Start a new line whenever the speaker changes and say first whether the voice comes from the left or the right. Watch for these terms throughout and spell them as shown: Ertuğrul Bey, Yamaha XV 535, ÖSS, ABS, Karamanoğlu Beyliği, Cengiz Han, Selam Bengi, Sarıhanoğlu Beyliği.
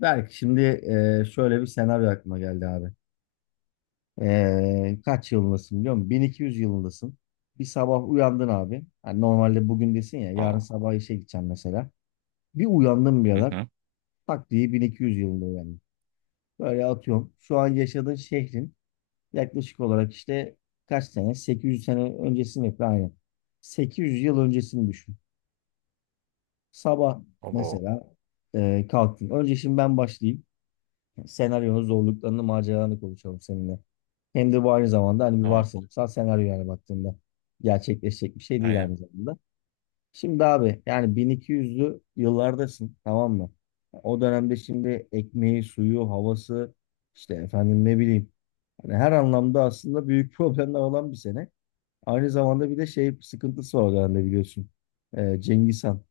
left: Berk şimdi şöyle bir senaryo aklıma geldi abi. Kaç yılındasın biliyor musun? 1200 yılındasın. Bir sabah uyandın abi. Hani normalde bugün desin ya yarın
right: Aa.
left: sabah işe gideceğim mesela. Bir uyandın
right: Hı
left: birader.
right: hı.
left: Tak diye 1200 yılında uyandın. Böyle atıyorum. Şu an yaşadığın şehrin yaklaşık olarak işte kaç sene? 800 sene öncesini yapıyor aynen. 800 yıl öncesini düşün. Sabah
right: Abo.
left: mesela kalktın. Önce şimdi ben başlayayım. Senaryonun zorluklarını, maceralarını konuşalım seninle. Hem de bu aynı zamanda hani bir
right: Tamam.
left: varsayımsal senaryo yani baktığında gerçekleşecek bir şey değil
right: Aynen.
left: aynı zamanda. Şimdi abi yani 1200'lü yıllardasın, tamam mı? O dönemde şimdi ekmeği, suyu, havası işte efendim ne bileyim hani her anlamda aslında büyük problemler olan bir sene. Aynı zamanda bir de şey sıkıntısı var o dönemde biliyorsun. Cengiz Han.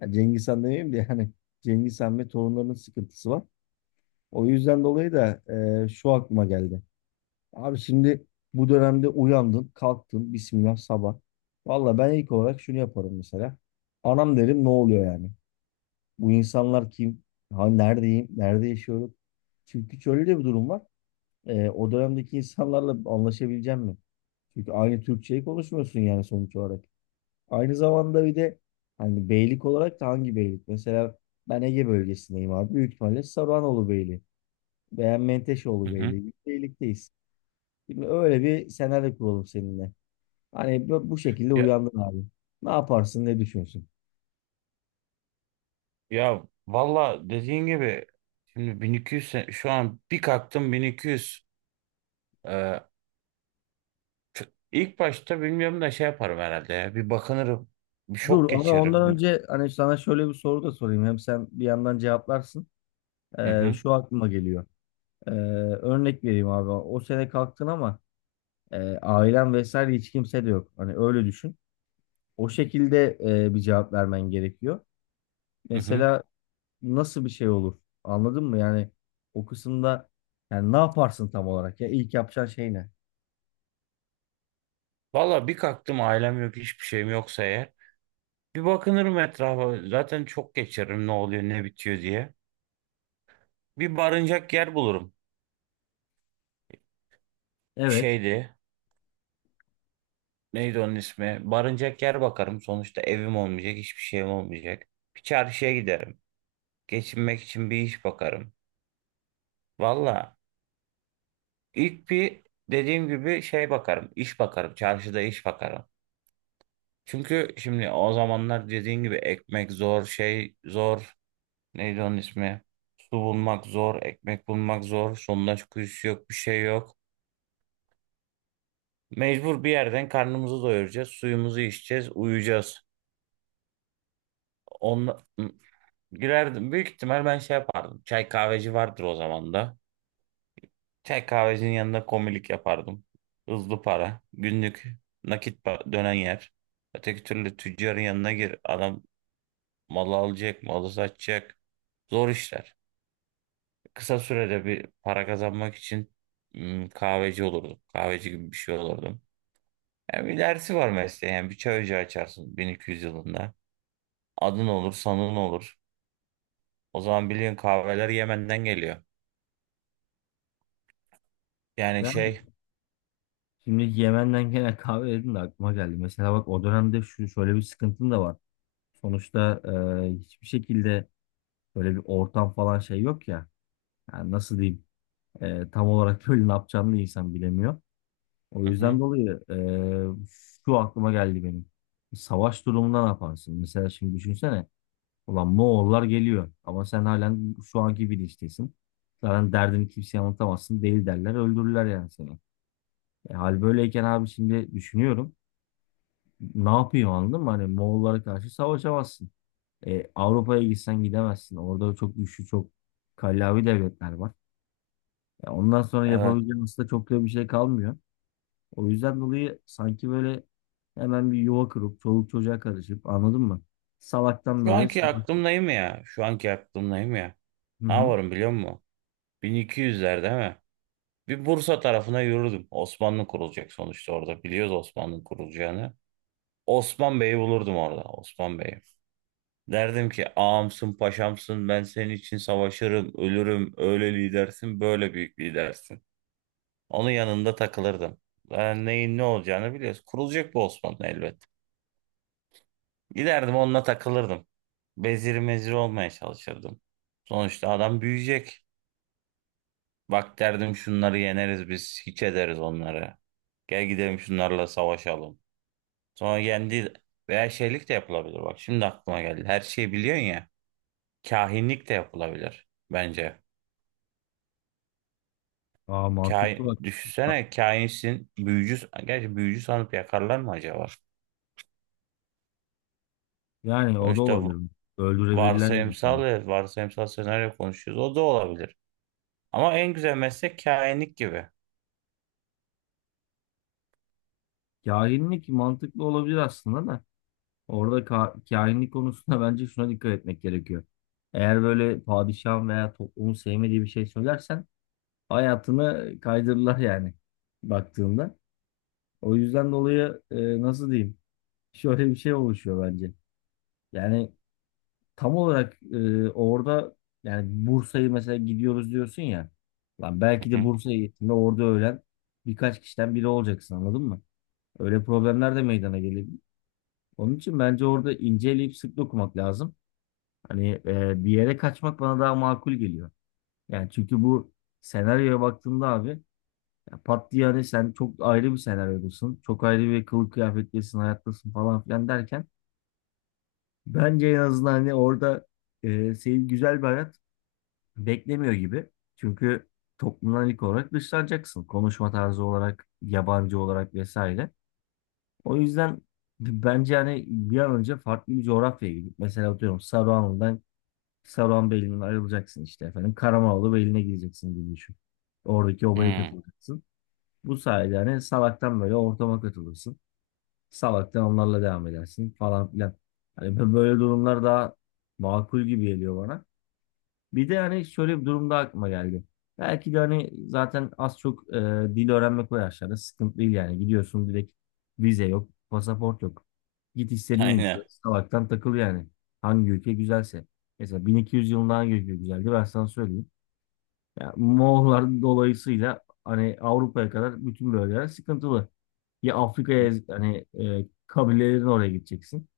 left: Yani Cengiz Han demeyeyim de yani Cengiz Han ve torunlarının sıkıntısı var. O yüzden dolayı da şu aklıma geldi. Abi şimdi bu dönemde uyandın, kalktın, bismillah sabah. Valla ben ilk olarak şunu yaparım mesela. Anam derim, ne oluyor yani? Bu insanlar kim? Ha, neredeyim? Nerede yaşıyorum? Çünkü şöyle de bir durum var. O dönemdeki insanlarla anlaşabileceğim mi? Çünkü aynı Türkçeyi konuşmuyorsun yani sonuç olarak. Aynı zamanda bir de hani beylik olarak da hangi beylik? Mesela ben Ege bölgesindeyim abi. Büyük ihtimalle Sarıhanoğlu Beyliği. Beğen
right: Hı
left: Menteşoğlu Bey'le
right: hı.
left: birlikteyiz. Şimdi öyle bir senaryo kuralım seninle. Hani bu şekilde
right: Ya,
left: uyandın abi. Ne yaparsın, ne düşünsün?
right: ya, valla dediğin gibi şimdi şu an bir kalktım 1200. Ee, ilk başta bilmiyorum da şey yaparım herhalde ya. Bir bakınırım. Bir
left: Dur
right: şok
left: ama ondan
right: geçiririm.
left: önce hani sana şöyle bir soru da sorayım. Hem sen bir yandan cevaplarsın.
right: Hı hı.
left: Şu aklıma geliyor. Ee, Örnek vereyim abi. O sene kalktın ama ailen vesaire hiç kimse de yok. Hani öyle düşün. O şekilde bir cevap vermen gerekiyor.
right: Hı hı.
left: Mesela nasıl bir şey olur? Anladın mı? Yani o kısımda yani ne yaparsın tam olarak ya? İlk yapacağın şey ne?
right: Valla bir kalktım ailem yok hiçbir şeyim yoksa eğer. Bir bakınırım etrafa. Zaten çok geçiririm ne oluyor ne bitiyor diye. Bir barınacak yer bulurum.
left: Evet.
right: Şeydi. Neydi onun ismi? Barınacak yer bakarım. Sonuçta evim olmayacak, hiçbir şeyim olmayacak. Bir çarşıya giderim. Geçinmek için bir iş bakarım. Valla ilk bir dediğim gibi şey bakarım. İş bakarım. Çarşıda iş bakarım. Çünkü şimdi o zamanlar dediğin gibi ekmek zor, şey zor. Neydi onun ismi? Su bulmak zor, ekmek bulmak zor. Sondaj kuyusu yok, bir şey yok. Mecbur bir yerden karnımızı doyuracağız, suyumuzu içeceğiz, uyuyacağız. Onla... Girerdim. Büyük ihtimal ben şey yapardım. Çay kahveci vardır o zaman da. Çay kahvecinin yanında komilik yapardım. Hızlı para. Günlük dönen yer. Öteki türlü tüccarın yanına gir. Adam malı alacak, malı satacak. Zor işler. Kısa sürede bir para kazanmak için kahveci olurdum. Kahveci gibi bir şey olurdum. Yani bir dersi var mesleğe. Yani bir çay ocağı açarsın 1200 yılında. Adın olur, sanın olur. O zaman biliyorsun kahveler Yemen'den geliyor. Yani
left: Yani
right: şey...
left: şimdi Yemen'den gelen kahve dedim de aklıma geldi. Mesela bak o dönemde şu şöyle bir sıkıntın da var. Sonuçta hiçbir şekilde böyle bir ortam falan şey yok ya. Yani nasıl diyeyim? Tam olarak böyle ne yapacağını da insan bilemiyor. O
right: Hı hı.
left: yüzden dolayı şu aklıma geldi benim. Savaş durumunda ne yaparsın? Mesela şimdi düşünsene. Ulan Moğollar geliyor ama sen halen şu anki bilinçtesin. Zaten derdini kimseye anlatamazsın. Değil derler öldürürler yani seni. Hal böyleyken abi şimdi düşünüyorum. Ne yapıyor anladın mı? Hani Moğollara karşı savaşamazsın. Avrupa'ya gitsen gidemezsin. Orada çok güçlü, çok kallavi devletler var. Ondan sonra
right: Evet.
left: yapabileceğin aslında çok da bir şey kalmıyor. O yüzden dolayı sanki böyle hemen bir yuva kurup çoluk çocuğa karışıp anladın mı? Salaktan
right: Şu
left: böyle
right: anki
left: savaş-
right: aklımdayım ya. Şu anki aklımdayım ya.
left: Hı
right: Ne
left: hı.
right: yaparım biliyor musun? 1200'ler değil mi? Bir Bursa tarafına yürürdüm. Osmanlı kurulacak sonuçta orada. Biliyoruz Osmanlı'nın kurulacağını. Osman Bey'i bulurdum orada. Osman Bey'i. Derdim ki ağamsın paşamsın ben senin için savaşırım ölürüm öyle lidersin böyle büyük lidersin. Onun yanında takılırdım. Ben neyin ne olacağını biliyoruz. Kurulacak bu Osmanlı elbet. Giderdim onunla takılırdım. Bezir mezir olmaya çalışırdım. Sonuçta adam büyüyecek. Bak derdim şunları yeneriz biz. Hiç ederiz onları. Gel gidelim şunlarla savaşalım. Sonra yendi veya şeylik de yapılabilir. Bak şimdi aklıma geldi. Her şeyi biliyorsun ya. Kahinlik de yapılabilir bence.
left: Aa, mantıklı
right: Kahin,
left: bak.
right: düşünsene kahinsin. Büyücü, gerçi büyücü sanıp yakarlar mı acaba?
left: Yani o da
right: Sonuçta v-
left: olabilir. Öldürebilirler yani seni.
right: Varsayımsal, ya, varsayımsal senaryo konuşuyoruz. O da olabilir. Ama en güzel meslek kahinlik gibi.
left: Kahinlik mantıklı olabilir aslında da. Orada kahinlik konusunda bence şuna dikkat etmek gerekiyor. Eğer böyle padişahın veya toplumun sevmediği bir şey söylersen hayatını kaydırırlar yani baktığında. O yüzden dolayı nasıl diyeyim? Şöyle bir şey oluşuyor bence. Yani tam olarak orada yani Bursa'yı mesela gidiyoruz diyorsun ya. Lan belki de
right: Hı?
left: Bursa'ya gittiğinde orada ölen birkaç kişiden biri olacaksın anladın mı? Öyle problemler de meydana gelebilir. Onun için bence orada inceleyip sık dokumak lazım. Hani bir yere kaçmak bana daha makul geliyor. Yani çünkü bu senaryoya baktığımda abi ya pat diye hani sen çok ayrı bir senaryodasın. Çok ayrı bir kılık kıyafetlisin, hayattasın falan filan derken bence en azından hani orada seni güzel bir hayat beklemiyor gibi. Çünkü toplumdan ilk olarak dışlanacaksın. Konuşma tarzı olarak, yabancı olarak vesaire. O yüzden bence hani bir an önce farklı bir coğrafyaya gidip mesela atıyorum Saruhanbeyli'nden ayrılacaksın işte efendim. Karamanoğlu Beyliği'ne gideceksin gibi düşün. Oradaki obaya
right: Hı.
left: katılacaksın. Bu sayede hani salaktan böyle ortama katılırsın. Salaktan onlarla devam edersin falan filan. Hani böyle durumlar daha makul gibi geliyor bana. Bir de hani şöyle bir durumda aklıma geldi. Belki de hani zaten az çok dil öğrenmek o yaşlarda sıkıntı değil yani. Gidiyorsun direkt, vize yok, pasaport yok. Git istediğin ülke,
right: Aynen.
left: salaktan takıl yani. Hangi ülke güzelse. Mesela 1200 yılında hangi ülke güzeldi ben sana söyleyeyim. Ya Moğollar dolayısıyla hani Avrupa'ya kadar bütün bölgeler sıkıntılı. Ya
right: Hı.
left: Afrika'ya hani kabilelerin oraya gideceksin.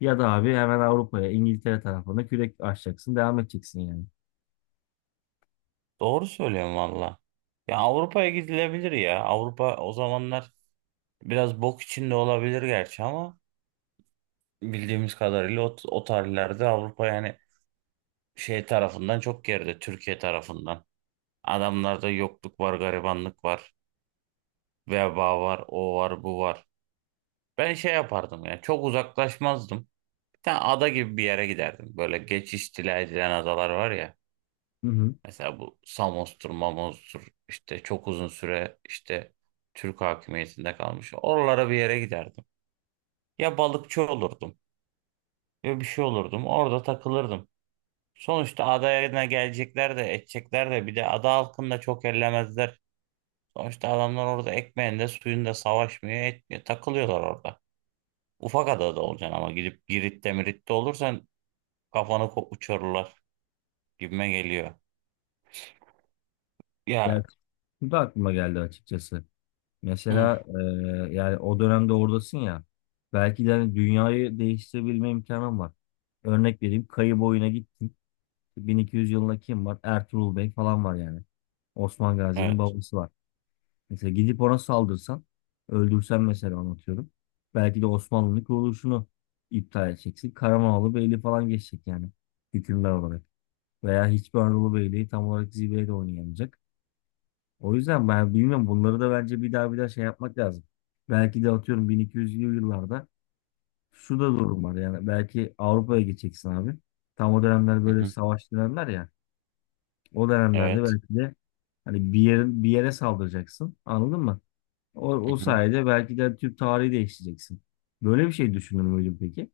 left: Ya da abi hemen Avrupa'ya, İngiltere tarafına kürek açacaksın, devam edeceksin yani.
right: Doğru söylüyorum valla. Ya Avrupa'ya gidilebilir ya. Avrupa o zamanlar biraz bok içinde olabilir gerçi ama bildiğimiz kadarıyla o tarihlerde Avrupa yani şey tarafından çok geride. Türkiye tarafından. Adamlarda yokluk var, garibanlık var, veba var, o var, bu var. Ben şey yapardım ya. Çok uzaklaşmazdım. Bir tane ada gibi bir yere giderdim. Böyle geçiş istila edilen adalar var ya.
left: Hı hı.
right: Mesela bu Samos'tur, Mamos'tur işte çok uzun süre işte Türk hakimiyetinde kalmış. Oralara bir yere giderdim. Ya balıkçı olurdum ya bir şey olurdum. Orada takılırdım. Sonuçta adaya gelecekler de edecekler de bir de ada halkını da çok ellemezler. Sonuçta adamlar orada ekmeğinde suyunda savaşmıyor etmiyor. Takılıyorlar orada. Ufak adada olacaksın ama gidip Girit'te Mirit'te olursan uçururlar gibime geliyor.
left: Ya,
right: Ya
left: bu da aklıma geldi açıkçası.
right: hı,
left: Mesela yani o dönemde oradasın ya. Belki de hani dünyayı değiştirebilme imkanım var. Örnek vereyim, Kayı Boyu'na gittim. 1200 yılında kim var? Ertuğrul Bey falan var yani. Osman Gazi'nin
right: evet.
left: babası var. Mesela gidip ona saldırsan, öldürsen mesela, anlatıyorum. Belki de Osmanlı'nın kuruluşunu iptal edeceksin. Karamanoğlu Beyliği falan geçecek yani hükümdar olarak. Veya hiçbir Anadolu Beyliği tam olarak zirveye de oynayamayacak. O yüzden ben bilmiyorum bunları da bence bir daha şey yapmak lazım. Belki de atıyorum 1200'lü yıllarda şu da durum var yani belki Avrupa'ya gideceksin abi. Tam o dönemler
right: Hı
left: böyle
right: hı,
left: savaş dönemler ya. O dönemlerde
right: evet.
left: belki de hani bir yerin bir yere saldıracaksın. Anladın mı? O sayede belki de Türk tarihi değiştireceksin. Böyle bir şey düşünür müydün peki?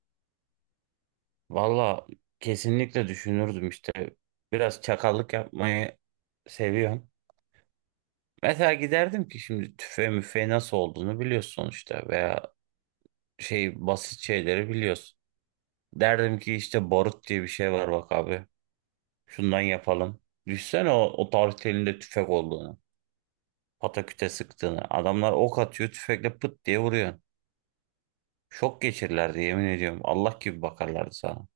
right: Valla kesinlikle düşünürdüm işte. Biraz çakallık yapmayı seviyorum. Mesela giderdim ki şimdi tüfe müfe nasıl olduğunu biliyorsun sonuçta veya şey basit şeyleri biliyorsun. Derdim ki işte barut diye bir şey var bak abi. Şundan yapalım. Düşsene o tarihte elinde tüfek olduğunu. Pataküte sıktığını. Adamlar ok atıyor tüfekle pıt diye vuruyor. Şok geçirirlerdi yemin ediyorum. Allah gibi bakarlardı sana.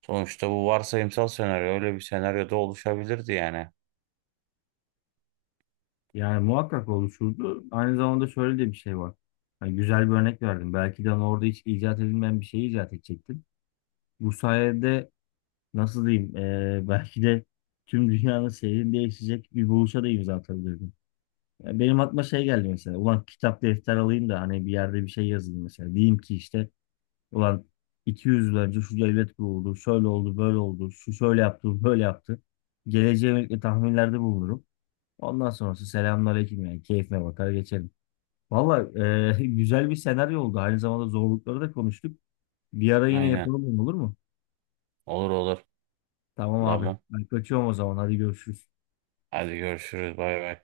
right: Sonuçta bu varsayımsal senaryo öyle bir senaryoda oluşabilirdi yani.
left: Yani muhakkak oluşurdu. Aynı zamanda şöyle de bir şey var. Hani güzel bir örnek verdim. Belki de hani orada hiç icat edilmeyen bir şey icat edecektin. Bu sayede nasıl diyeyim, belki de tüm dünyanın seyrini değişecek bir buluşa da imza atabilirdim. Ya benim aklıma şey geldi mesela. Ulan kitap defter alayım da hani bir yerde bir şey yazayım mesela. Diyeyim ki işte ulan 200 yıl önce şu devlet kuruldu, şöyle oldu, böyle oldu, şu şöyle yaptı, bu böyle yaptı. Geleceğe yönelik de tahminlerde bulunurum. Ondan sonrası selamünaleyküm yani keyfime bakar geçerim. Valla güzel bir senaryo oldu. Aynı zamanda zorlukları da konuştuk. Bir ara yine
right: Aynen.
left: yapalım, olur mu?
right: Olur olur.
left: Tamam abi.
right: Tamam.
left: Ben kaçıyorum o zaman. Hadi görüşürüz.
right: Hadi görüşürüz. Bay bay.